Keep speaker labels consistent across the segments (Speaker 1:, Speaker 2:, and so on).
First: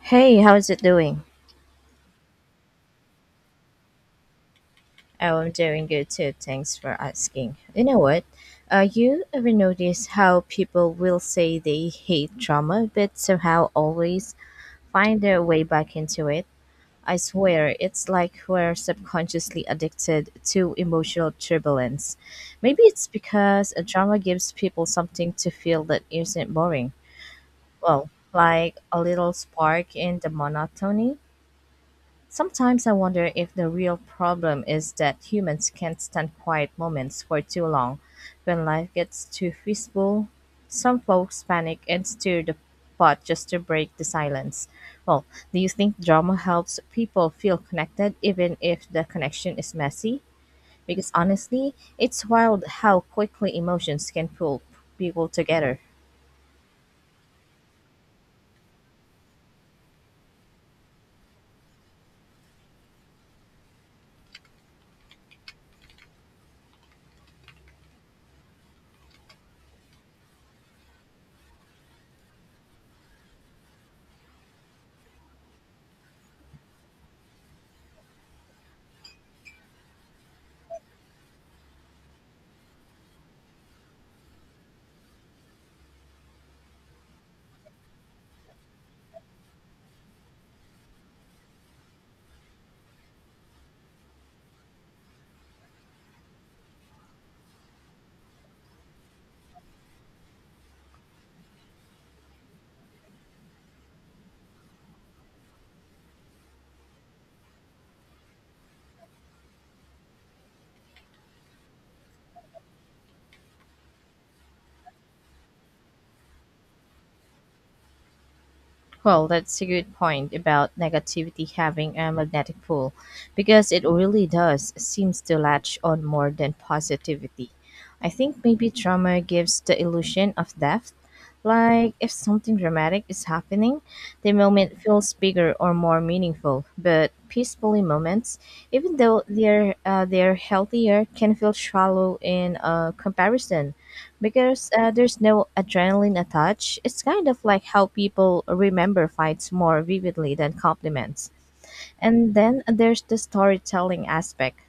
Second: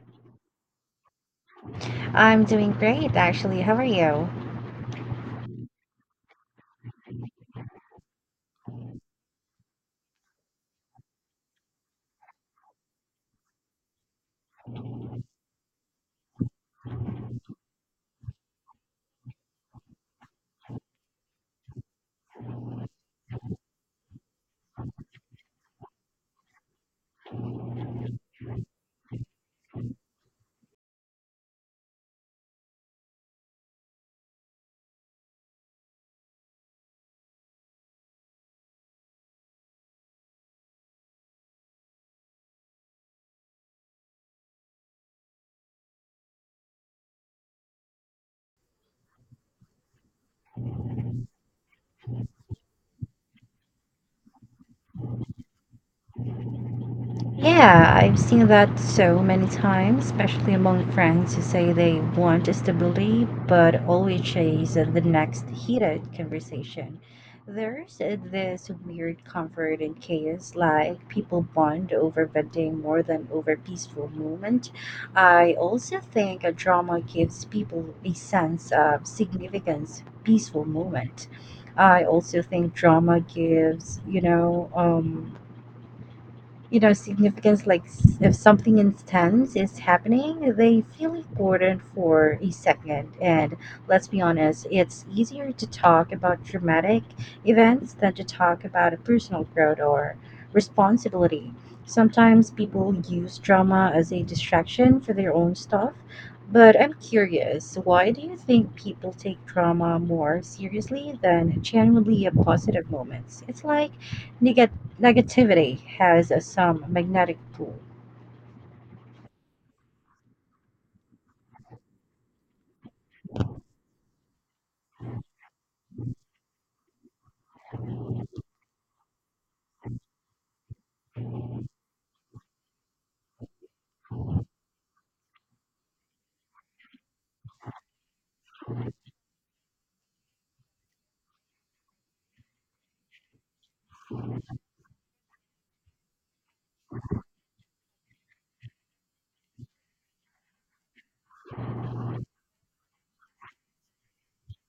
Speaker 1: Hey, how's it doing?
Speaker 2: I'm doing great, actually. How are you?
Speaker 1: Oh, I'm doing good too. Thanks for asking. You know what? You ever notice how people will say they hate drama, but somehow always find their way back into it? I swear, it's like we're subconsciously addicted to emotional turbulence. Maybe it's because a drama gives people something to feel that isn't boring. Well, like a little spark in the monotony. Sometimes I wonder if the real problem is that humans can't stand quiet moments for too long. When life gets too peaceful, some folks panic and stir the pot just to break the silence. Well, do you think drama helps people feel connected even if the connection is messy? Because honestly, it's wild how quickly emotions can pull people together.
Speaker 2: Yeah, I've seen that so many times, especially among friends who say they want stability but always chase the next heated conversation. There's this weird comfort in chaos, like people bond over venting more than over peaceful moment. I also think a drama gives people a sense of significance, peaceful moment. I also think drama gives, significance. Like If something intense is happening, they feel important for a second. And let's be honest, it's easier to talk about dramatic events than to talk about a personal growth or responsibility. Sometimes people use drama as a distraction for their own stuff, but I'm curious, why do you think people take drama more seriously than genuinely positive moments? It's like negativity has some magnetic pull.
Speaker 1: Well, that's a good point about negativity having a magnetic pull because it really does seems to latch on more than positivity. I think maybe trauma gives the illusion of depth. Like if something dramatic is happening, the moment feels bigger or more meaningful. But peacefully moments, even though they're healthier, can feel shallow in comparison because there's no adrenaline attached. It's kind of like how people remember fights more vividly than compliments. And then there's the storytelling aspect.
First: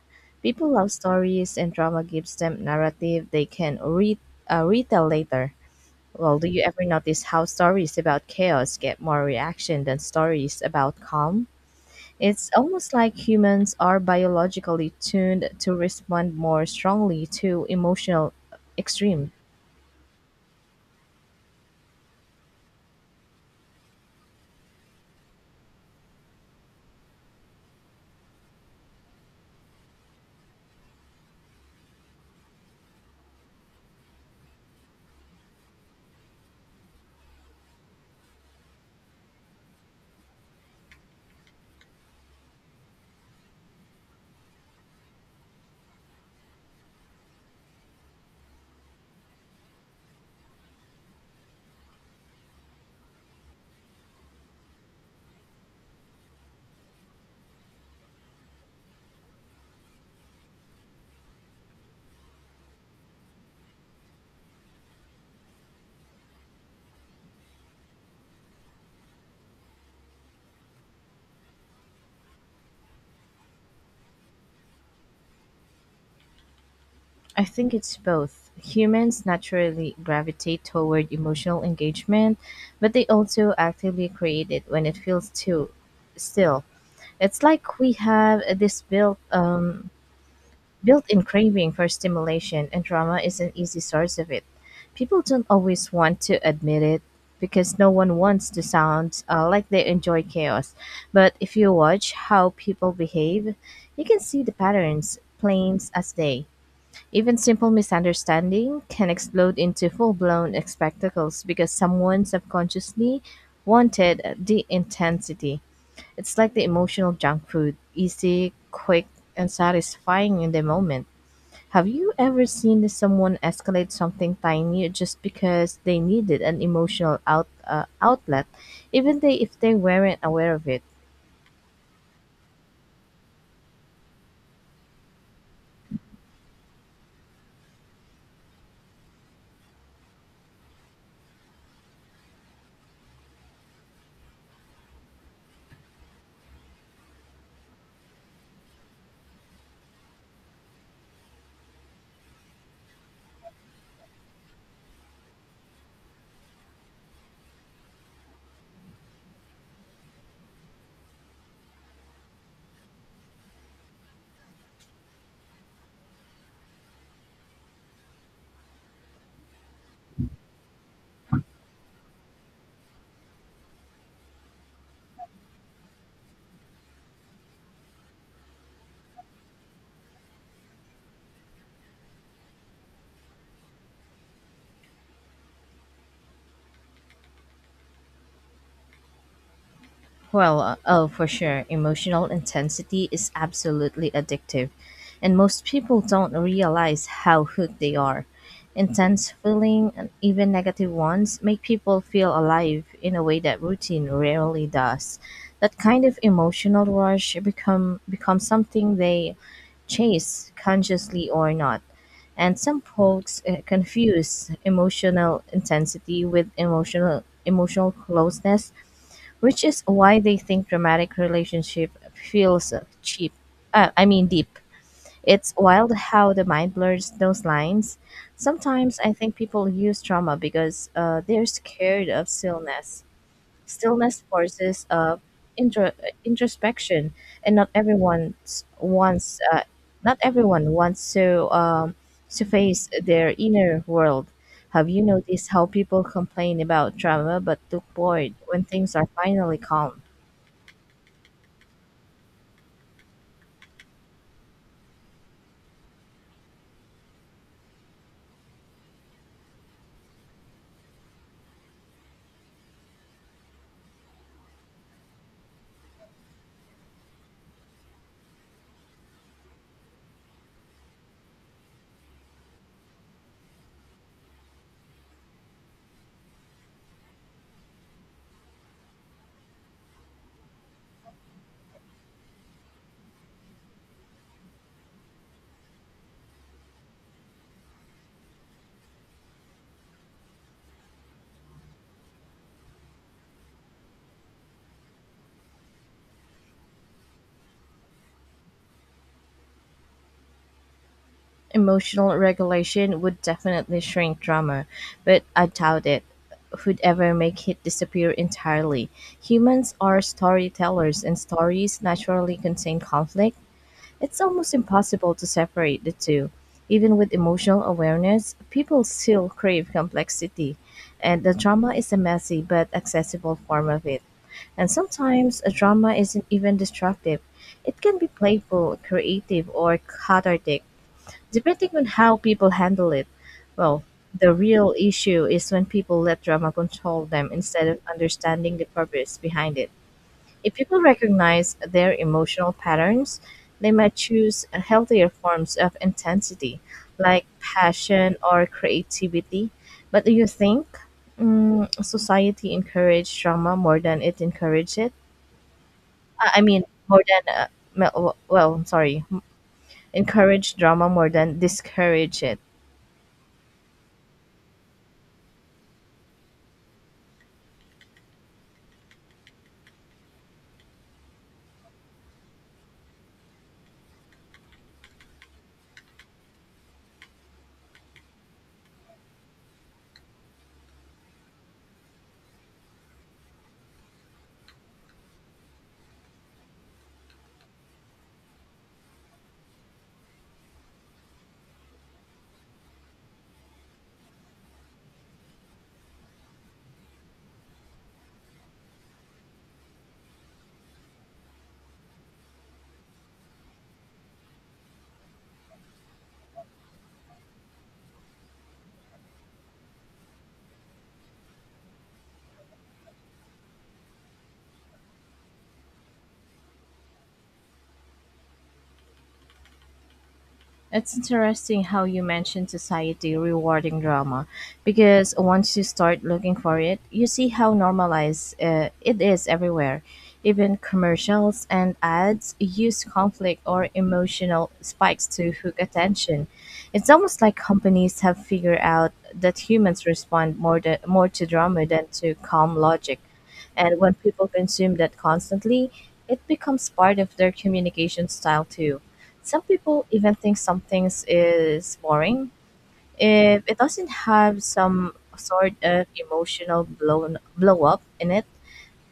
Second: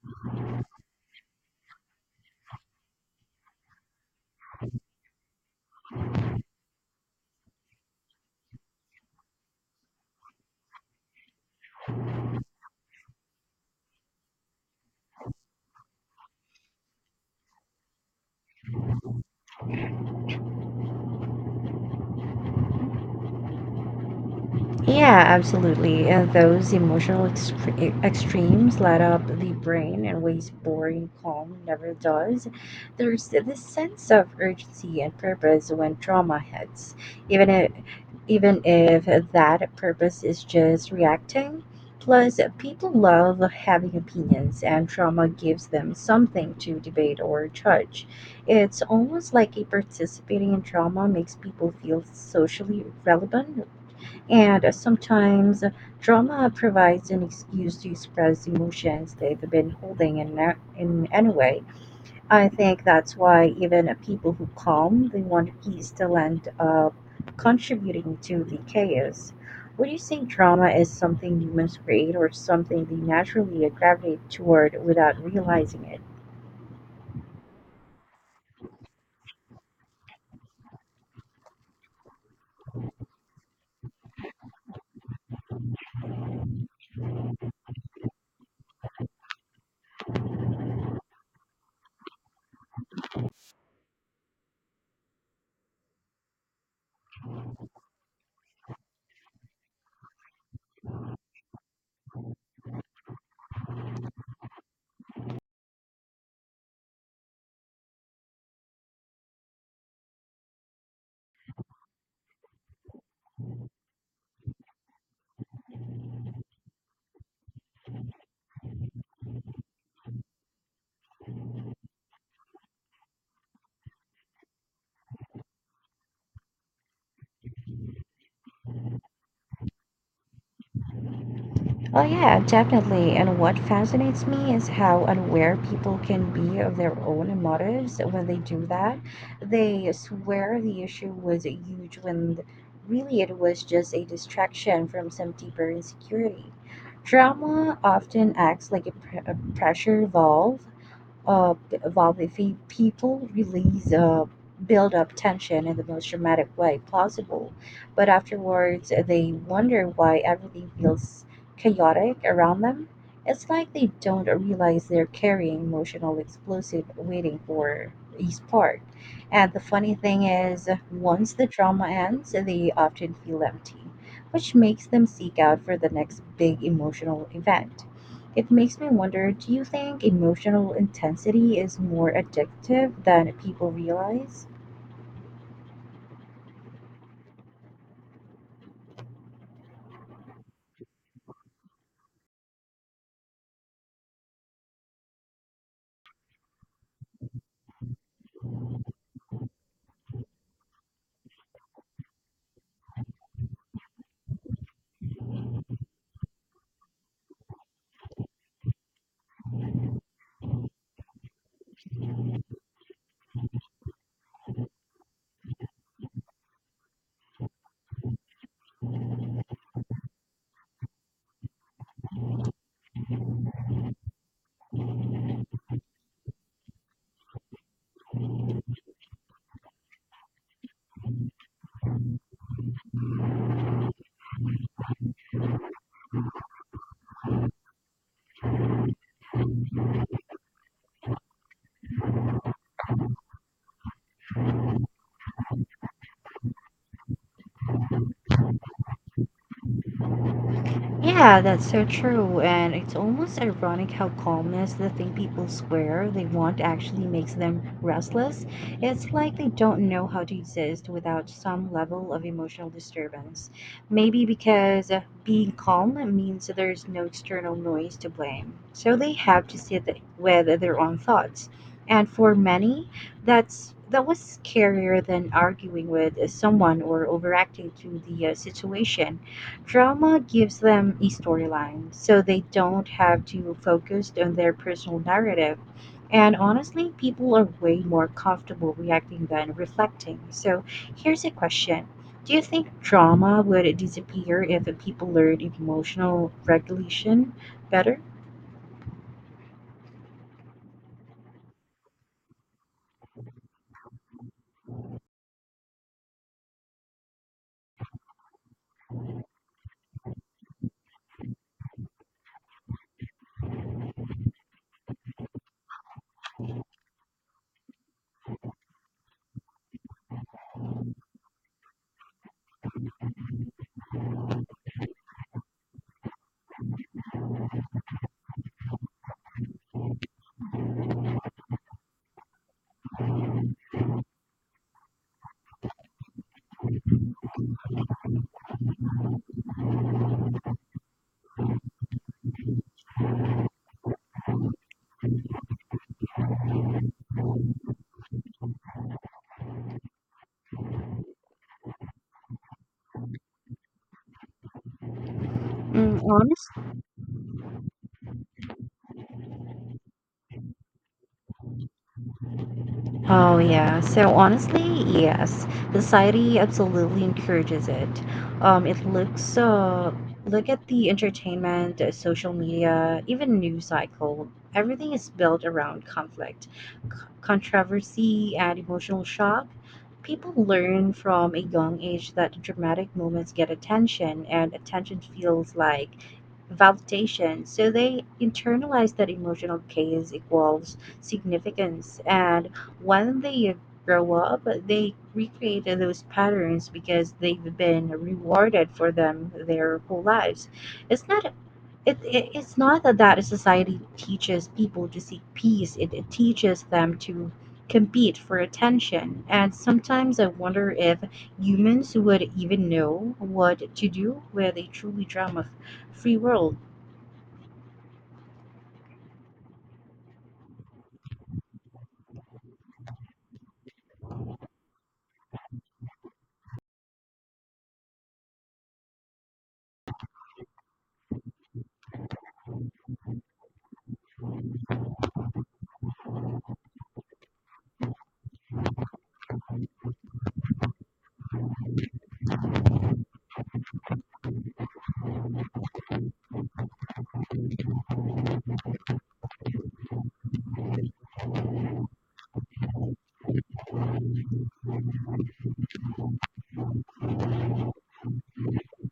Speaker 1: People love stories, and drama gives them narrative they can retell later. Well, do you ever notice how stories about chaos get more reaction than stories about calm? It's almost like humans are biologically tuned to respond more strongly to emotional extremes.
Speaker 2: Yeah, absolutely. Those emotional extremes light up the brain in ways boring calm never does. There's this sense of urgency and purpose when trauma hits, even if, even if that purpose is just reacting. Plus, people love having opinions, and trauma gives them something to debate or judge. It's almost like a participating in trauma makes people feel socially relevant, and sometimes drama provides an excuse to express emotions they've been holding in, in any way. I think that's why even people who calm they want peace still end up contributing to the chaos. Would you say drama is something humans create or something they naturally gravitate toward without realizing it?
Speaker 1: I think it's both. Humans naturally gravitate toward emotional engagement, but they also actively create it when it feels too still. It's like we have this built-in craving for stimulation, and drama is an easy source of it. People don't always want to admit it because no one wants to sound like they enjoy chaos. But if you watch how people behave, you can see the patterns plain as day. Even simple misunderstanding can explode into full-blown spectacles because someone subconsciously wanted the intensity. It's like the emotional junk food, easy, quick, and satisfying in the moment. Have you ever seen someone escalate something tiny just because they needed an emotional outlet, if they weren't aware of it?
Speaker 2: Oh yeah, definitely. And what fascinates me is how unaware people can be of their own motives when they do that. They swear the issue was huge when really it was just a distraction from some deeper insecurity. Drama often acts like a, a pressure valve. If we, people release build up tension in the most dramatic way possible, but afterwards they wonder why everything feels chaotic around them. It's like they don't realize they're carrying emotional explosive waiting for each part. And the funny thing is, once the drama ends, they often feel empty, which makes them seek out for the next big emotional event. It makes me wonder, do you think emotional intensity is more addictive than people realize?
Speaker 1: Well, oh, for sure. Emotional intensity is absolutely addictive, and most people don't realize how hooked they are. Intense feeling and even negative ones make people feel alive in a way that routine rarely does. That kind of emotional rush becomes something they chase consciously or not. And some folks confuse emotional intensity with emotional closeness, which is why they think dramatic relationship feels cheap. I mean deep. It's wild how the mind blurs those lines. Sometimes I think people use trauma because they're scared of stillness. Stillness forces intro- introspection, and wants uh, not everyone wants to face their inner world. Have you noticed how people complain about trauma but look bored when things are finally calm?
Speaker 2: Yeah, that's so true. And it's almost ironic how calmness, the thing people swear they want, actually makes them restless. It's like they don't know how to exist without some level of emotional disturbance. Maybe because being calm means there's no external noise to blame, so they have to sit with their own thoughts. And for many, that was scarier than arguing with someone or overreacting to the situation. Drama gives them a storyline, so they don't have to focus on their personal narrative. And honestly, people are way more comfortable reacting than reflecting. So here's a question. Do you think drama would disappear if people learned emotional regulation better?
Speaker 1: Emotional regulation would definitely shrink drama, but I doubt it would ever make it disappear entirely. Humans are storytellers, and stories naturally contain conflict. It's almost impossible to separate the two. Even with emotional awareness, people still crave complexity, and the drama is a messy but accessible form of it. And sometimes a drama isn't even destructive. It can be playful, creative, or cathartic depending on how people handle it. Well, the real issue is when people let drama control them instead of understanding the purpose behind it. If people recognize their emotional patterns, they might choose healthier forms of intensity, like passion or creativity. But do you think society encourages drama more than it encourages it?
Speaker 2: Mm,
Speaker 1: I mean,
Speaker 2: honestly.
Speaker 1: more than, me- well, sorry, encourage drama more than discourage it.
Speaker 2: Oh, yeah. So honestly, yes, society absolutely encourages it. Um, it looks uh, Look at the entertainment, social media, even news cycle. Everything is built around conflict, c- controversy, and emotional shock. People learn from a young age that dramatic moments get attention, and attention feels like validation. So they internalize that emotional case equals significance, and when they grow up, they recreate those patterns because they've been rewarded for them their whole lives. It's not it's not that society teaches people to seek peace. It teaches them to compete for attention. And sometimes I wonder if humans would even know what to do with a truly drum of free world.
Speaker 1: It's interesting how you mentioned society rewarding drama because once you start looking for it, you see how normalized it is everywhere. Even commercials and ads use conflict or emotional spikes to hook attention. It's almost like companies have figured out that humans respond more to drama than to calm logic. And when people consume that constantly, it becomes part of their communication style too. Some people even think some things is boring if it doesn't have some sort of emotional blow up in it.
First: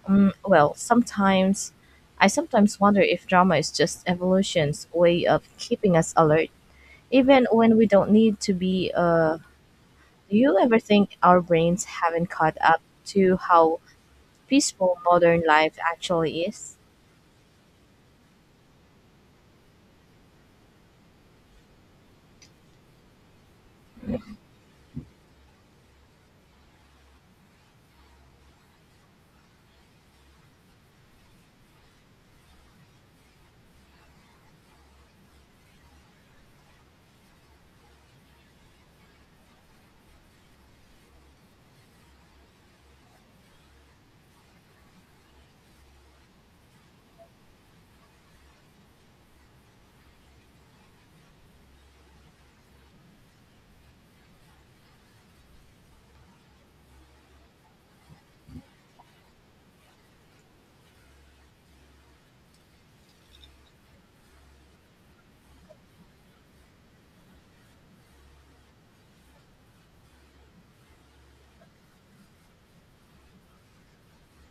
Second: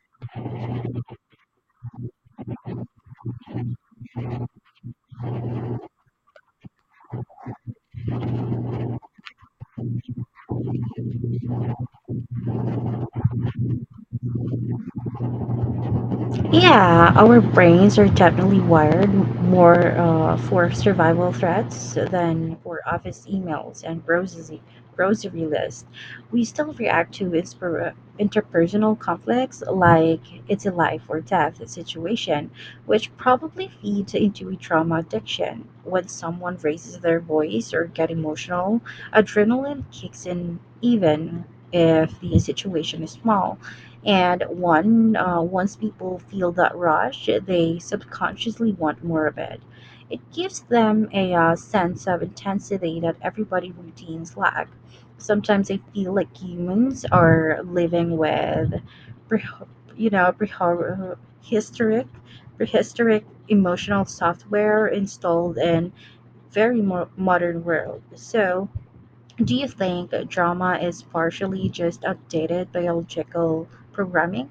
Speaker 1: Well, sometimes wonder if drama is just evolution's way of keeping us alert, even when we don't need to be. Do you ever think our brains haven't caught up to how peaceful modern life actually is?
Speaker 2: Yeah, our brains are definitely wired more for survival threats than for office emails and grocery lists. We still react to interpersonal conflicts like it's a life or death situation, which probably feeds into a trauma addiction. When someone raises their voice or get emotional, adrenaline kicks in even if the situation is small. And once people feel that rush, they subconsciously want more of it. It gives them a sense of intensity that everybody routines lack. Sometimes I feel like humans are living with, pre- you know, prehistoric, prehistoric emotional software installed in very modern world. So, do you think drama is partially just outdated biological programming?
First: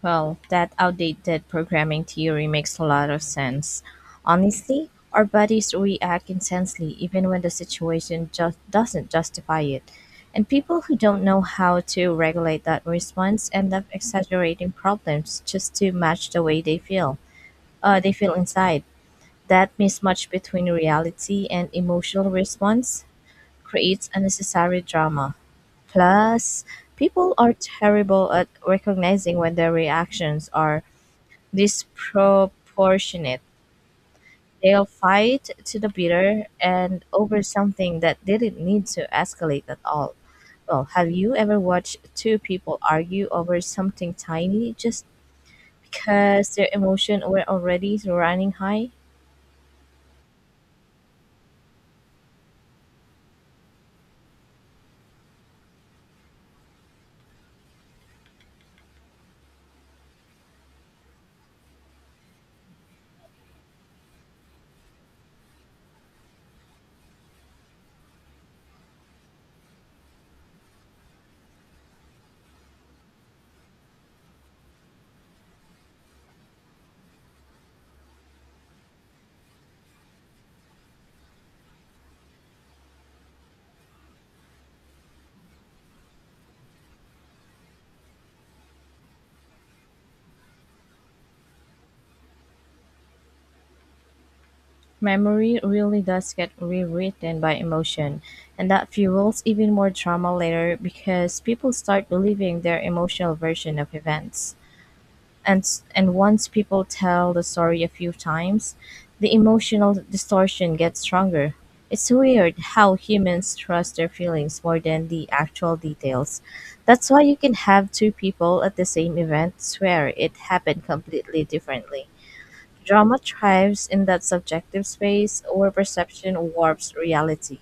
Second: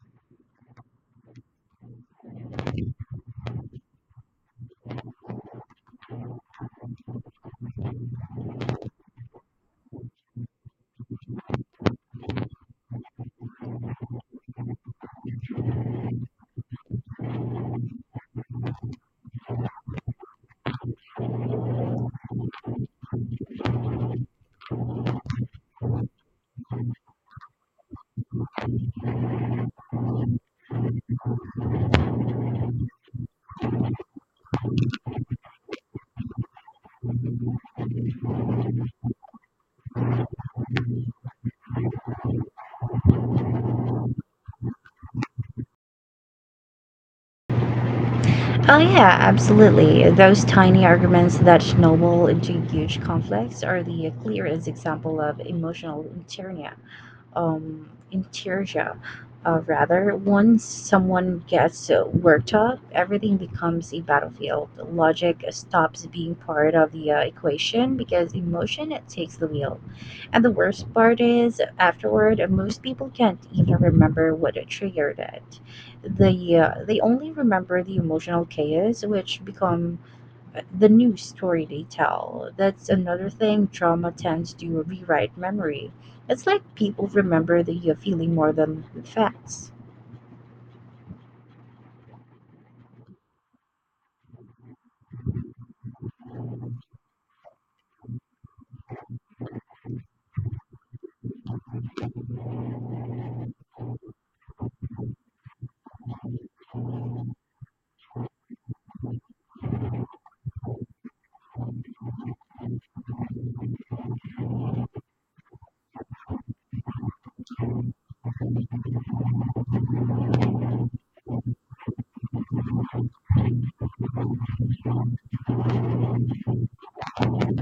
Speaker 1: Well, that outdated programming theory makes a lot of sense. Honestly, our bodies react intensely even when the situation just doesn't justify it. And people who don't know how to regulate that response end up exaggerating problems just to match the way they feel. They feel inside. That mismatch between reality and emotional response creates unnecessary drama. Plus, people are terrible at recognizing when their reactions are disproportionate. They'll fight to the bitter and over something that didn't need to escalate at all. Well, have you ever watched two people argue over something tiny just because their emotions were already running
Speaker 2: Oh
Speaker 1: high?
Speaker 2: yeah, absolutely. Those tiny arguments that snowball into huge conflicts are the clearest example of emotional interior inertia. Once someone gets worked up, everything becomes a battlefield. Logic stops being part of the equation because emotion it takes the wheel. And the worst part is, afterward, most people can't even remember what triggered it. They only remember the emotional chaos, which become the new story they tell. That's another thing. Trauma tends to rewrite memory. It's like people remember the feeling more than the facts.
Speaker 1: Memory really does get rewritten by emotion, and that fuels even more trauma later because people start believing their emotional version of events. And once people tell the story a few times, the emotional distortion gets stronger. It's weird how humans trust their feelings more than the actual details. That's why you can have two people at the same event swear it happened completely differently. Drama thrives in that subjective space where perception warps reality.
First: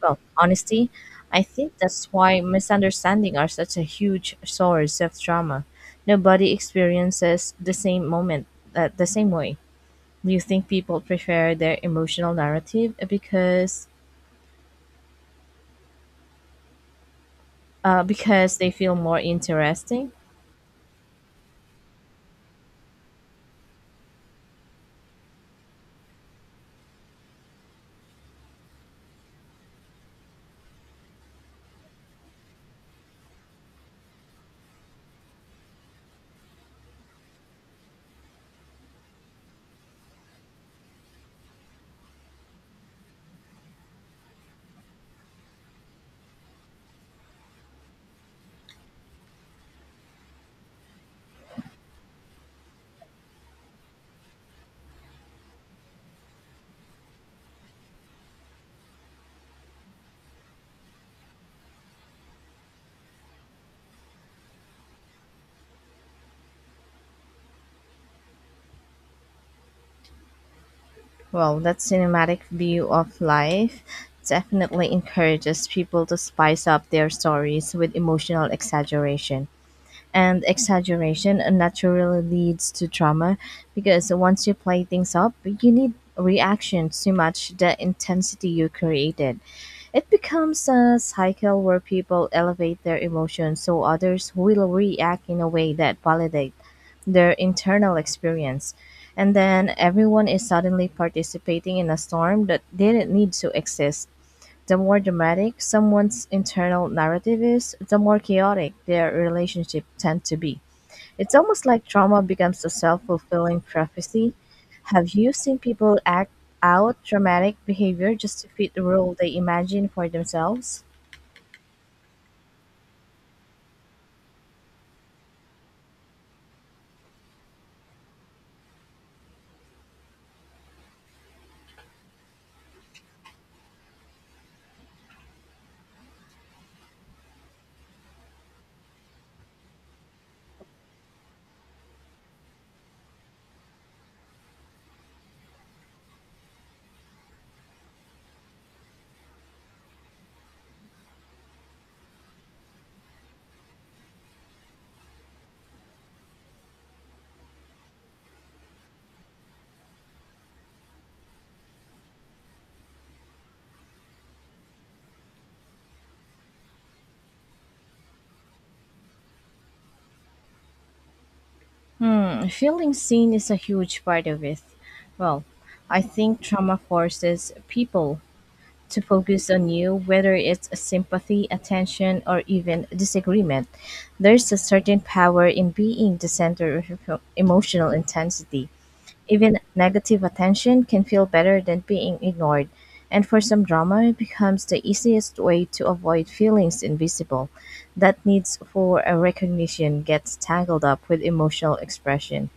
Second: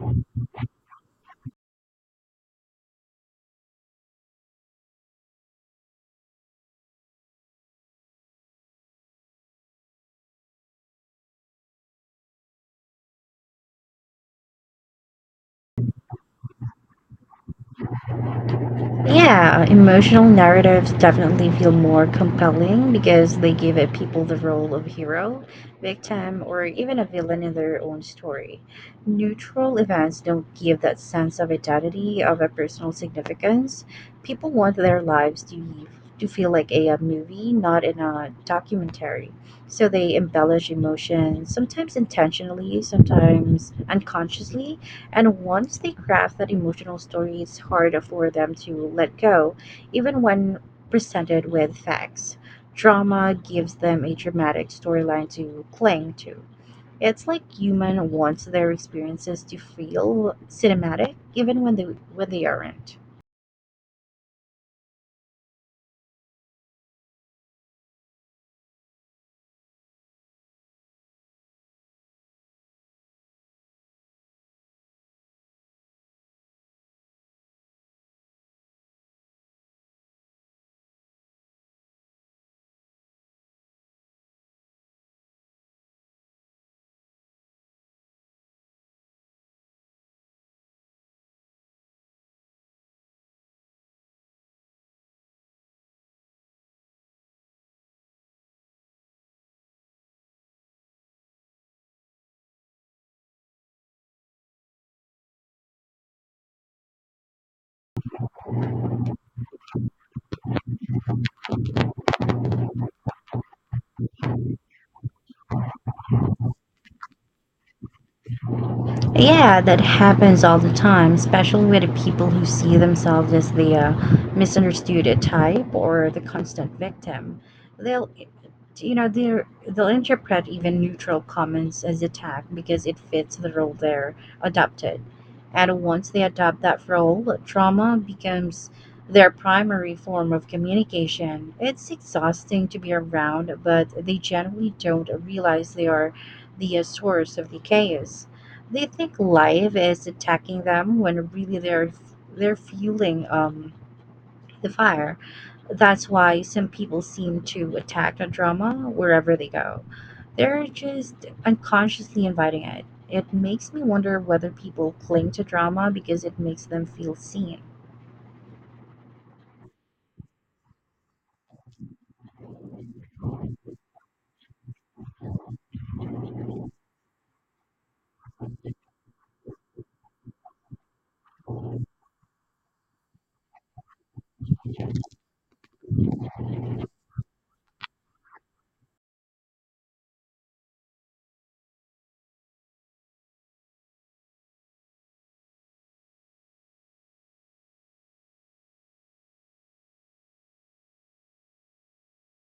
Speaker 1: Well, honesty, I think that's why misunderstandings are such a huge source of trauma. Nobody experiences the same moment the same way. Do you think people prefer their emotional narrative because they feel more
Speaker 2: Yeah,
Speaker 1: interesting?
Speaker 2: emotional narratives definitely feel more compelling because they give it people the role of hero, victim, or even a villain in their own story. Neutral events don't give that sense of identity, of a personal significance. People want their lives to feel like a, movie, not in a documentary. So they embellish emotions, sometimes intentionally, sometimes unconsciously, and once they craft that emotional story, it's hard for them to let go, even when presented with facts. Drama gives them a dramatic storyline to cling to. It's like human wants their experiences to feel cinematic, even when they aren't.
Speaker 1: Well, that cinematic view of life definitely encourages people to spice up their stories with emotional exaggeration. And exaggeration naturally leads to trauma because once you play things up, you need reactions to match the intensity you created. It becomes a cycle where people elevate their emotions so others will react in a way that validates their internal experience. And then everyone is suddenly participating in a storm that didn't need to exist. The more dramatic someone's internal narrative is, the more chaotic their relationship tend to be. It's almost like trauma becomes a self fulfilling prophecy. Have you seen people act out dramatic behavior just to fit the role they
Speaker 2: Yeah, that
Speaker 1: imagine for
Speaker 2: happens all the
Speaker 1: themselves?
Speaker 2: time, especially with the people who see themselves as the misunderstood type or the constant victim. They'll, they'll interpret even neutral comments as attack because it fits the role they're adopted. And once they adopt that role, trauma becomes their primary form of communication. It's exhausting to be around, but they generally don't realize they are the source of the chaos. They think life is attacking them when really they're fueling the fire. That's why some people seem to attack a drama wherever they go. They're just unconsciously inviting it. It makes me wonder whether people cling to drama because it makes them feel seen.
Speaker 1: Hmm, feeling seen is a huge part of it. Well, I think trauma forces people to focus on you, whether it's sympathy, attention, or even disagreement. There's a certain power in being the center of emotional intensity. Even negative attention can feel better than being ignored, and for some drama, it becomes the easiest way to avoid feelings invisible. That needs for a recognition gets tangled up with emotional expression,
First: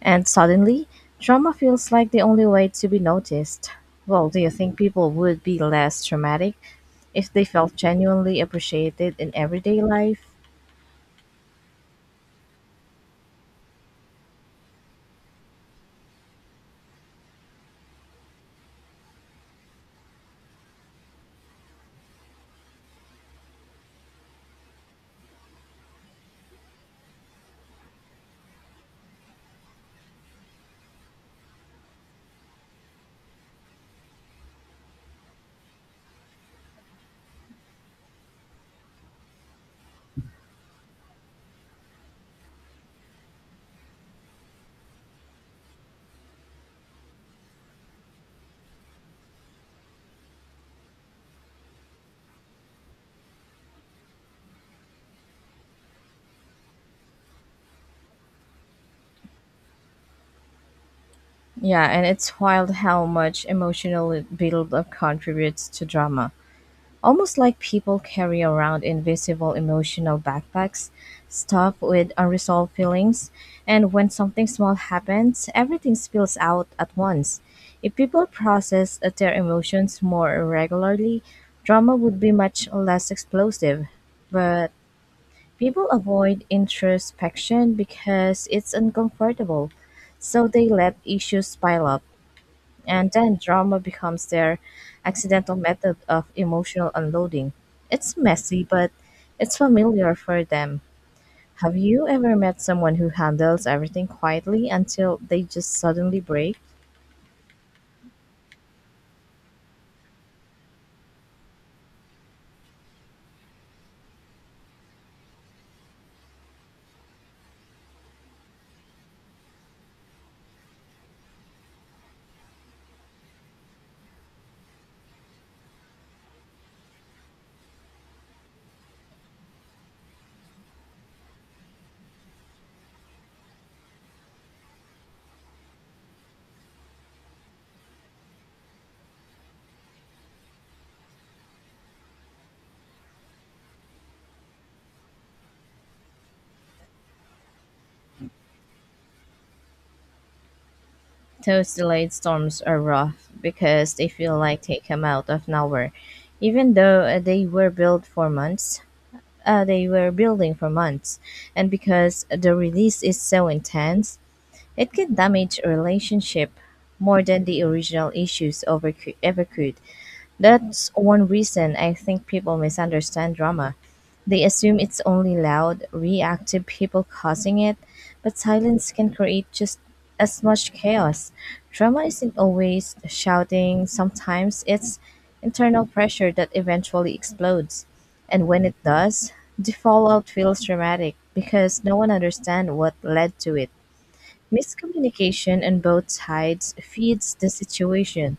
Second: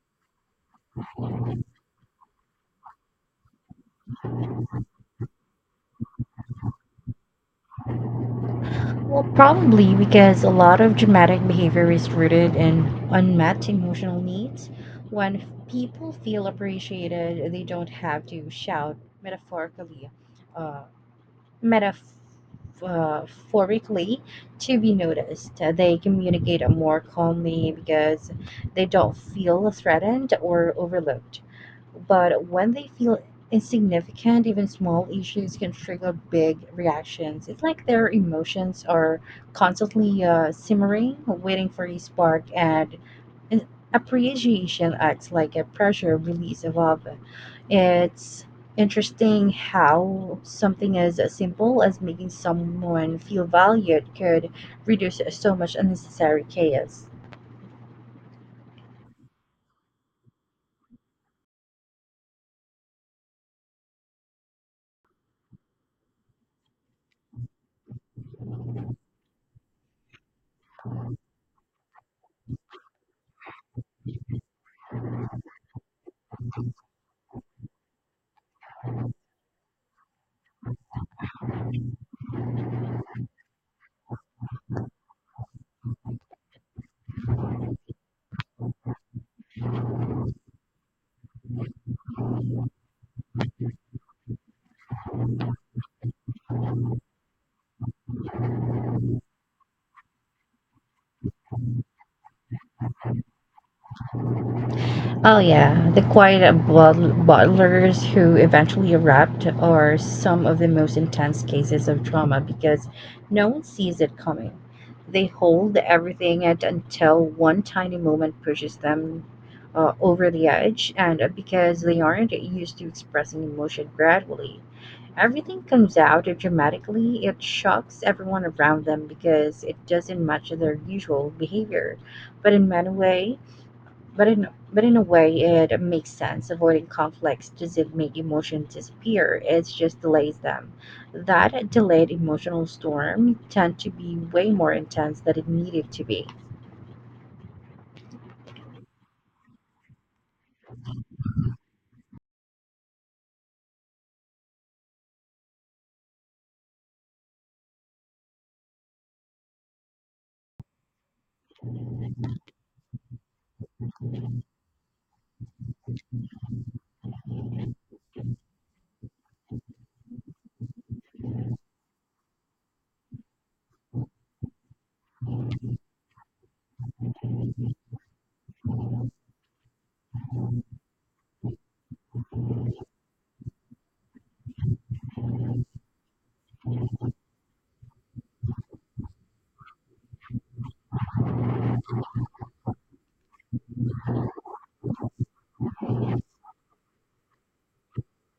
Speaker 1: and suddenly, drama feels like the only way to be noticed. Well, do you think people would be less traumatic if they felt genuinely appreciated
Speaker 2: Well,
Speaker 1: in everyday
Speaker 2: probably
Speaker 1: life?
Speaker 2: because a lot of dramatic behavior is rooted in unmet emotional needs. When people feel appreciated, they don't have to shout metaphorically. uh, metaphorically to be noticed. They communicate more calmly because they don't feel threatened or overlooked. But when they feel insignificant, even small issues can trigger big reactions. It's like their emotions are constantly simmering, waiting for a spark, and appreciation acts like a pressure release valve. It's interesting how something as simple as making someone feel valued could reduce so much unnecessary chaos.
Speaker 1: Yeah, and it's wild how much emotional buildup contributes to drama. Almost like people carry around invisible emotional backpacks, stuffed with unresolved feelings, and when something small happens, everything spills out at once. If people process their emotions more regularly, drama would be much less explosive. But people avoid introspection because it's uncomfortable, so they let issues pile up and then drama becomes their accidental method of emotional unloading. It's messy, but it's familiar for them. Have you ever met someone who handles everything quietly until
Speaker 2: Oh
Speaker 1: they just
Speaker 2: yeah, the
Speaker 1: suddenly
Speaker 2: quiet
Speaker 1: break?
Speaker 2: butlers who eventually erupt are some of the most intense cases of trauma because no one sees it coming. They hold everything at until one tiny moment pushes them over the edge, and because they aren't used to expressing emotion gradually, everything comes out dramatically. It shocks everyone around them because it doesn't match their usual behavior. But in many ways, but in but in a way, it makes sense. Avoiding conflicts doesn't make emotions disappear. It just delays them. That delayed emotional storm tend to be way more intense than it needed to be.
Speaker 1: Those delayed storms are rough because they feel like they come out of nowhere, even though they were built for months. They were building for months, and because the release is so intense, it can damage a relationship more than the original issues ever could. That's one reason I think people misunderstand drama. They assume it's only loud, reactive people causing it, but silence can create just as much chaos. Drama isn't always shouting, sometimes it's internal pressure that eventually explodes. And when it does, the fallout feels dramatic because no one understands what led to it. Miscommunication on both sides feeds the situation.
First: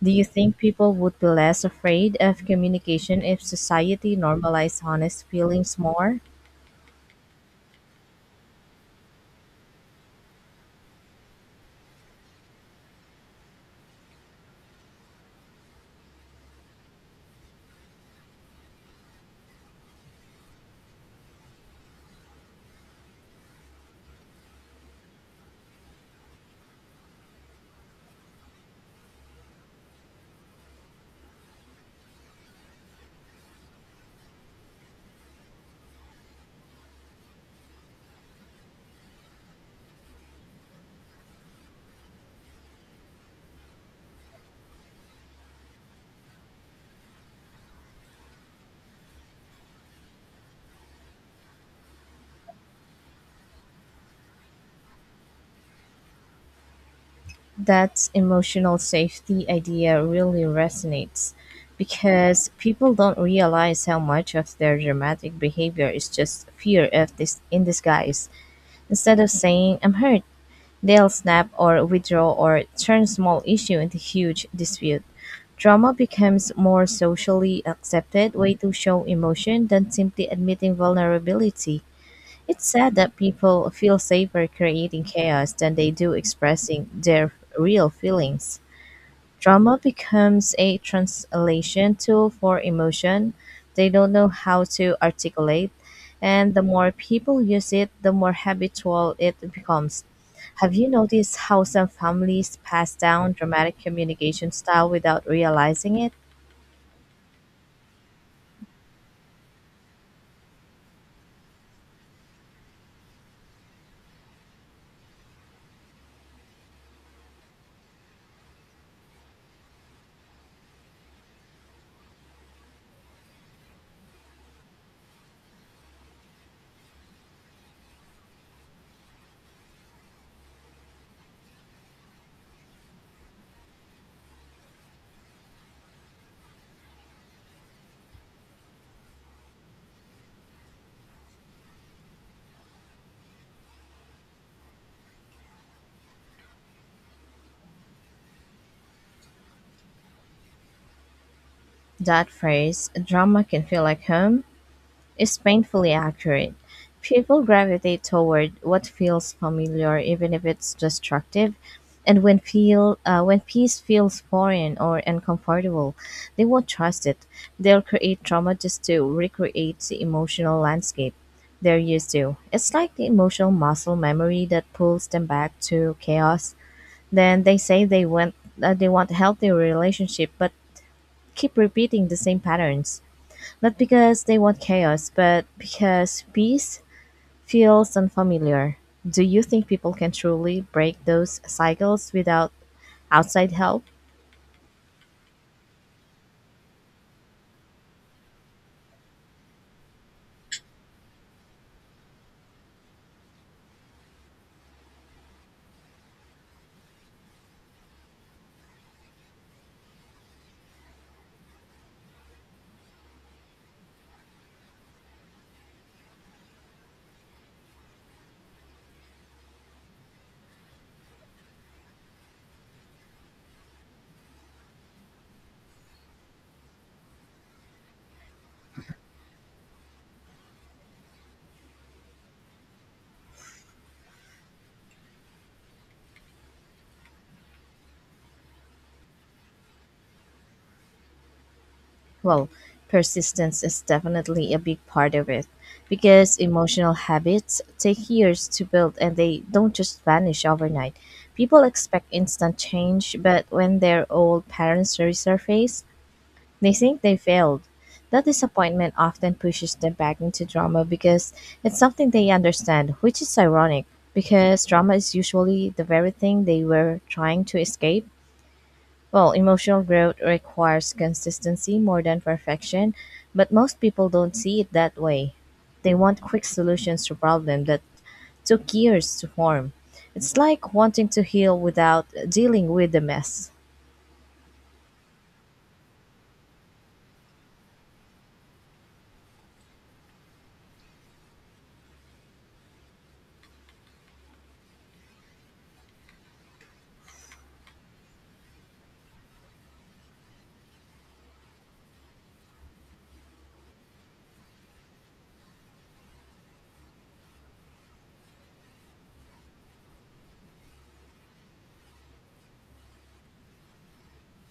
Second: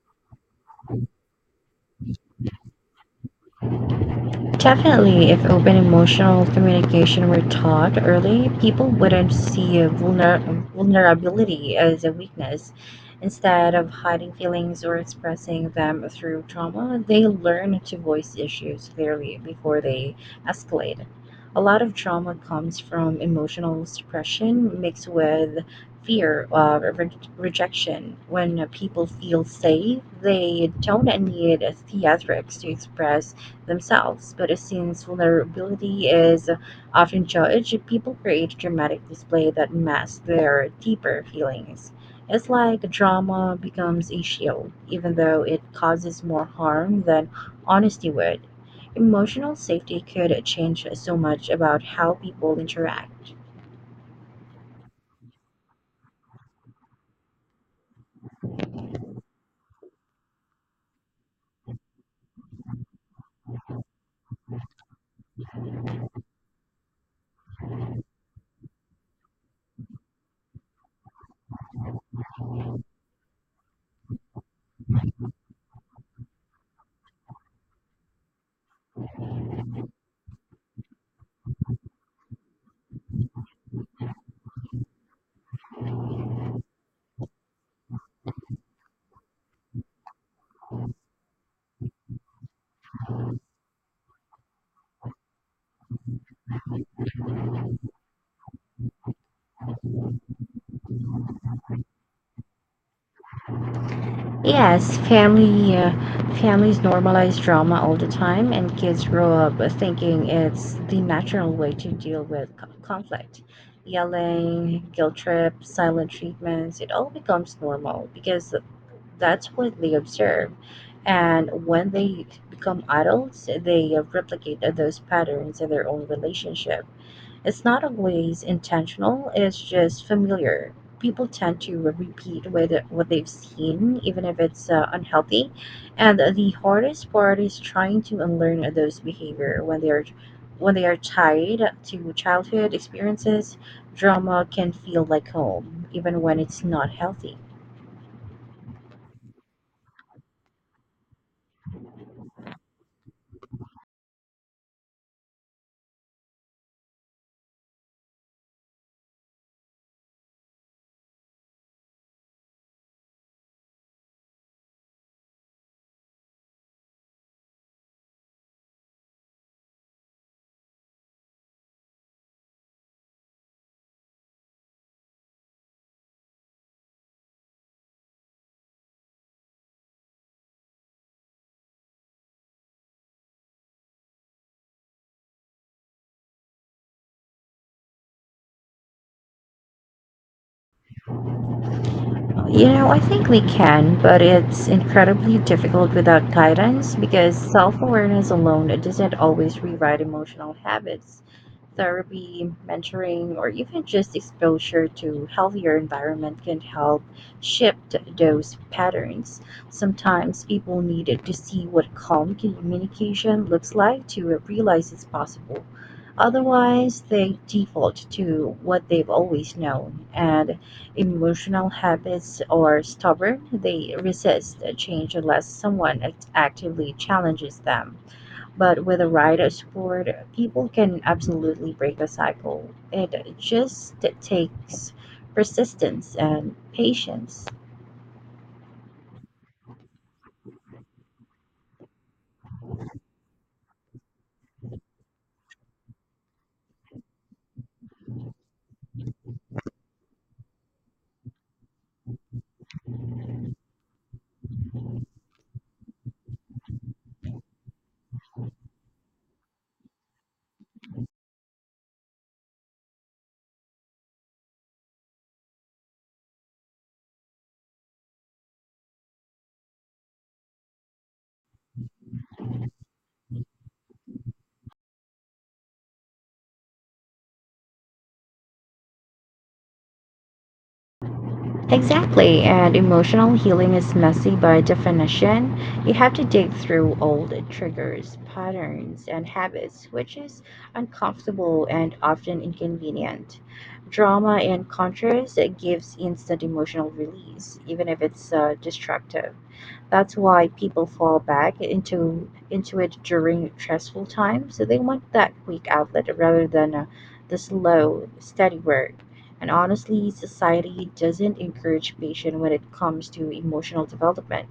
Speaker 1: Do you think people would be less afraid of communication if society normalized honest
Speaker 2: Definitely, if open
Speaker 1: feelings more?
Speaker 2: emotional communication were taught early, people wouldn't see a vulnerability as a weakness. Instead of hiding feelings or expressing them through trauma, they learn to voice issues clearly before they escalate. A lot of trauma comes from emotional suppression mixed with fear of rejection. When people feel safe, they don't need theatrics to express themselves, but since vulnerability is often judged, people create dramatic display that mask their deeper feelings. It's like drama becomes a shield, even though it causes more harm than honesty would. Emotional safety could change so much about how people interact.
Speaker 1: That emotional safety idea really resonates because people don't realize how much of their dramatic behavior is just fear of this in disguise. Instead of saying I'm hurt, they'll snap or withdraw or turn small issue into huge dispute. Drama becomes more socially accepted way to show emotion than simply admitting vulnerability. It's sad that people feel safer creating chaos than they do expressing their real feelings. Drama becomes a translation tool for emotion they don't know how to articulate, and the more people use it, the more habitual it becomes. Have you noticed how some families pass down dramatic communication style
Speaker 2: Yes,
Speaker 1: without
Speaker 2: family
Speaker 1: realizing it?
Speaker 2: families normalize drama all the time, and kids grow up thinking it's the natural way to deal with conflict. Yelling, guilt trips, silent treatments, it all becomes normal because that's what they observe. And when they become adults, they replicate those patterns in their own relationship. It's not always intentional, it's just familiar. People tend to repeat with what they've seen, even if it's unhealthy. And the hardest part is trying to unlearn those behavior when they are tied to childhood experiences. Drama can feel like home, even when it's not healthy.
Speaker 1: That phrase, "drama can feel like home," is painfully accurate. People gravitate toward what feels familiar, even if it's destructive. And when peace feels foreign or uncomfortable, they won't trust it. They'll create trauma just to recreate the emotional landscape they're used to. It's like the emotional muscle memory that pulls them back to chaos. Then they say they want healthy relationship, but keep repeating the same patterns. Not because they want chaos, but because peace feels unfamiliar. Do you think people can truly break those cycles without
Speaker 2: You know, I think we
Speaker 1: outside help?
Speaker 2: can, but it's incredibly difficult without guidance because self awareness alone doesn't always rewrite emotional habits. Therapy, mentoring, or even just exposure to healthier environment can help shift those patterns. Sometimes people need to see what calm communication looks like to realize it's possible. Otherwise, they default to what they've always known, and emotional habits are stubborn. They resist change unless someone actively challenges them. But with a rider sport, people can absolutely break the cycle. It just takes persistence and patience.
Speaker 1: Well, persistence is definitely a big part of it because emotional habits take years to build and they don't just vanish overnight. People expect instant change, but when their old patterns resurface, they think they failed. That disappointment often pushes them back into drama because it's something they understand, which is ironic because drama is usually the very thing they were trying to escape. Well, emotional growth requires consistency more than perfection, but most people don't see it that way. They want quick solutions to problems that took years to form. It's like wanting to heal without
Speaker 2: Exactly,
Speaker 1: dealing
Speaker 2: and
Speaker 1: with the
Speaker 2: emotional
Speaker 1: mess.
Speaker 2: healing is messy by definition. You have to dig through old triggers, patterns, and habits, which is uncomfortable and often inconvenient. Drama, in contrast, it gives instant emotional release, even if it's destructive. That's why people fall back into it during stressful times. So they want that quick outlet rather than the slow, steady work. And honestly, society doesn't encourage patience when it comes to emotional development.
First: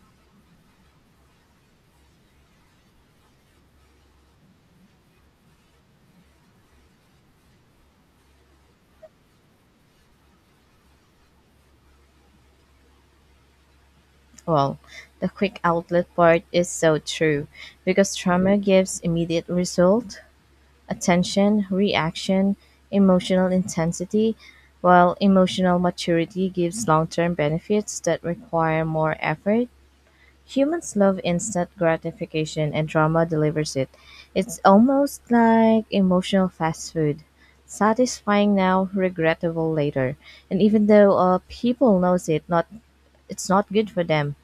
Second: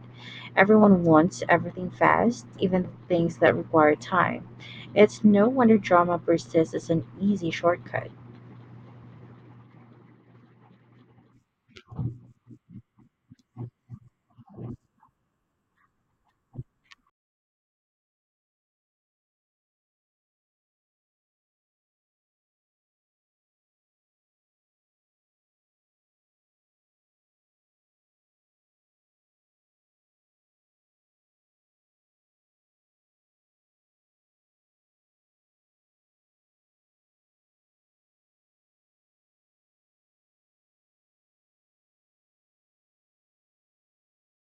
Speaker 2: Everyone wants everything fast, even things that require time. It's no wonder drama persists as an easy shortcut.
Speaker 1: Well, the quick outlet part is so true because trauma gives immediate result, attention, reaction, emotional intensity, while emotional maturity gives long-term benefits that require more effort. Humans love instant gratification and drama delivers it. It's almost like emotional fast food. Satisfying now, regrettable later. And even though people knows it, not it's not good for them,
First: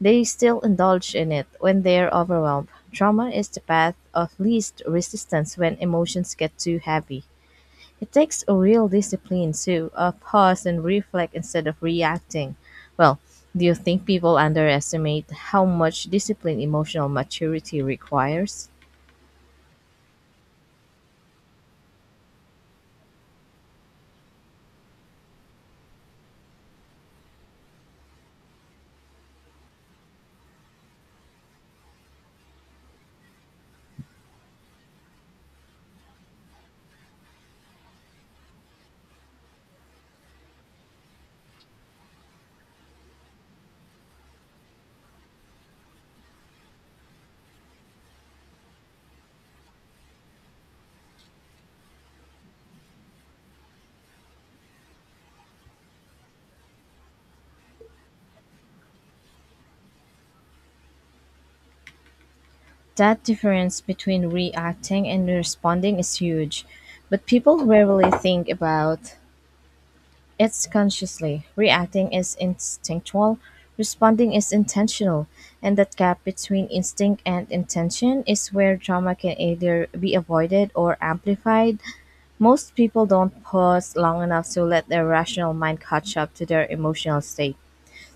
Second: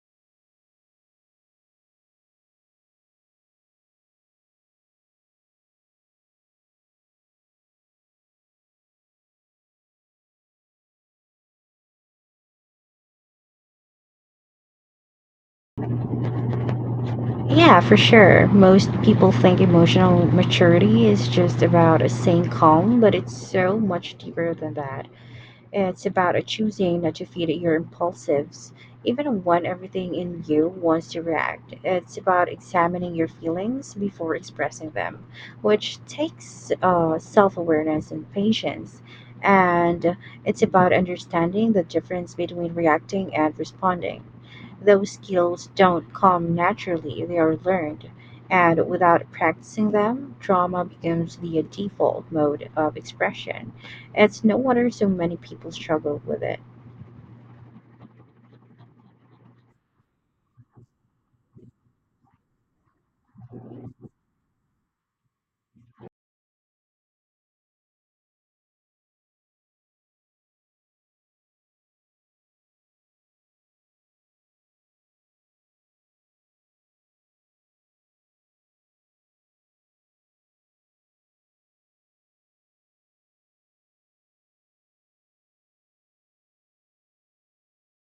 Speaker 1: they still indulge in it when they're overwhelmed. Trauma is the path of least resistance when emotions get too heavy. It takes a real discipline to pause and reflect instead of reacting. Well, do you think people underestimate how much discipline emotional
Speaker 2: Yeah,
Speaker 1: maturity
Speaker 2: for sure.
Speaker 1: requires?
Speaker 2: Most people think emotional maturity is just about a staying calm, but it's so much deeper than that. It's about a choosing not to feed your impulsives, even when everything in you wants to react. It's about examining your feelings before expressing them, which takes self awareness and patience. And it's about understanding the difference between reacting and responding. Those skills don't come naturally, they are learned. And without practicing them, trauma becomes the default mode of expression. It's no wonder so many people struggle with it.
Speaker 1: That difference between reacting and responding is huge, but people rarely think about it's consciously. Reacting is instinctual, responding is intentional, and that gap between instinct and intention is where trauma can either be avoided or amplified. Most people don't pause long enough to let their rational mind catch up to their emotional state.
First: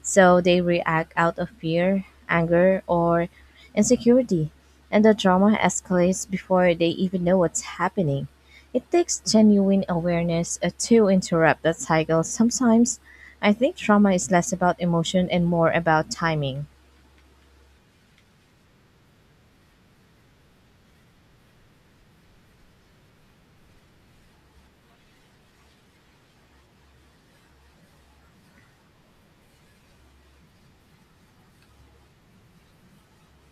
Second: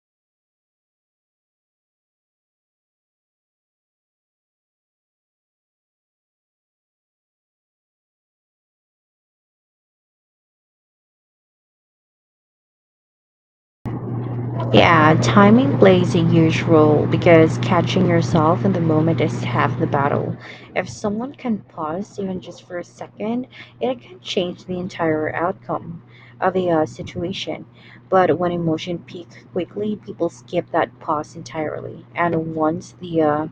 Speaker 1: So they react out of fear, anger, or insecurity, and the drama escalates before they even know what's happening. It takes genuine awareness to interrupt that cycle. Sometimes I think trauma is less about
Speaker 2: Yeah,
Speaker 1: emotion and more
Speaker 2: timing
Speaker 1: about
Speaker 2: plays a huge
Speaker 1: timing.
Speaker 2: role because catching yourself in the moment is half the battle. If someone can pause even just for a second, it can change the entire outcome of a situation. But when emotion peak quickly, people skip that pause entirely. And once the uh,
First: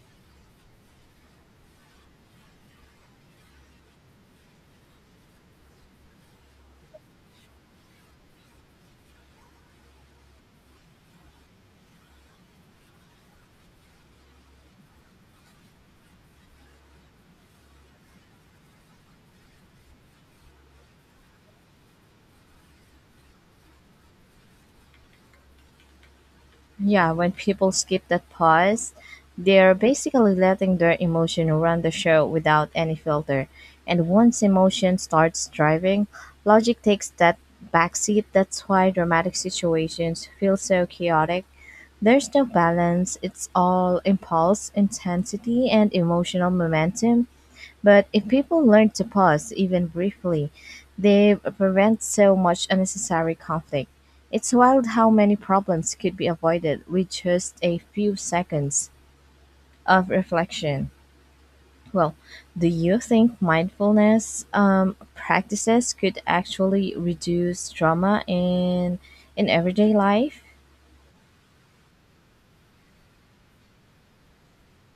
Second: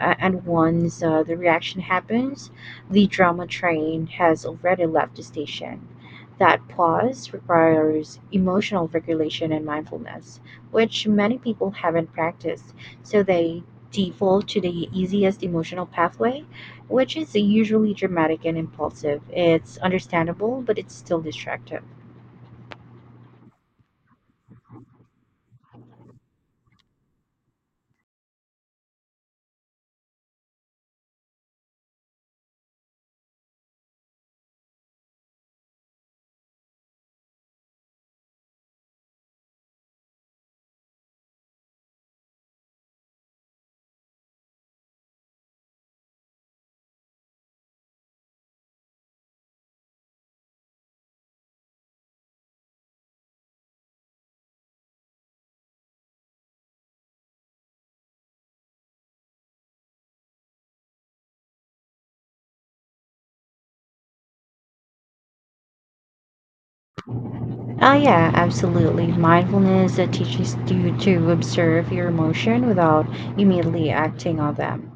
Speaker 2: Uh, and once uh, the reaction happens, the drama train has already left the station. That pause requires emotional regulation and mindfulness, which many people haven't practiced, so they default to the easiest emotional pathway, which is usually dramatic and impulsive. It's understandable, but it's still destructive.
Speaker 1: Yeah, when people skip that pause, they're basically letting their emotion run the show without any filter. And once emotion starts driving, logic takes that backseat. That's why dramatic situations feel so chaotic. There's no balance, it's all impulse, intensity, and emotional momentum. But if people learn to pause, even briefly, they prevent so much unnecessary conflict. It's wild how many problems could be avoided with just a few seconds of reflection. Well, do you think mindfulness practices could actually reduce
Speaker 2: Oh,
Speaker 1: trauma
Speaker 2: yeah, absolutely.
Speaker 1: in everyday
Speaker 2: Mindfulness that
Speaker 1: life?
Speaker 2: teaches you to observe your emotion without immediately acting on them.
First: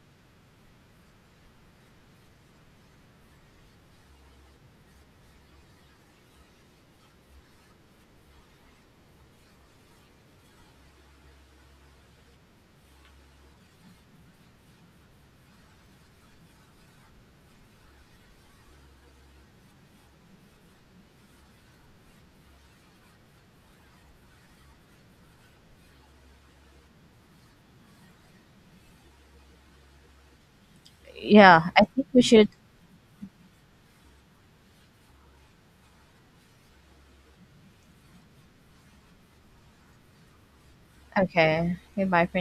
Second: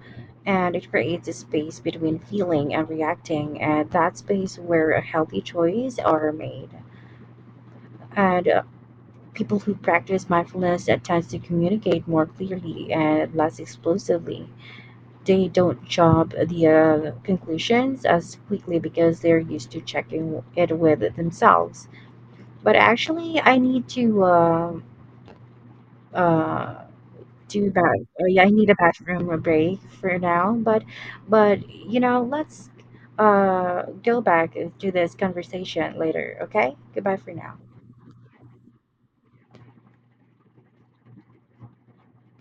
Speaker 2: And it creates a space between feeling and reacting, and that space where a healthy choices are made. And People who practice mindfulness that tends to communicate more clearly and less explosively. They don't jump the conclusions as quickly because they're used to checking it with themselves, but actually I need to uh do that. Yeah, I need a bathroom a break for now, but
Speaker 1: Yeah, I
Speaker 2: you
Speaker 1: think
Speaker 2: know,
Speaker 1: we should.
Speaker 2: let's go back to this conversation later. Okay, goodbye for now.
Speaker 1: Okay, goodbye for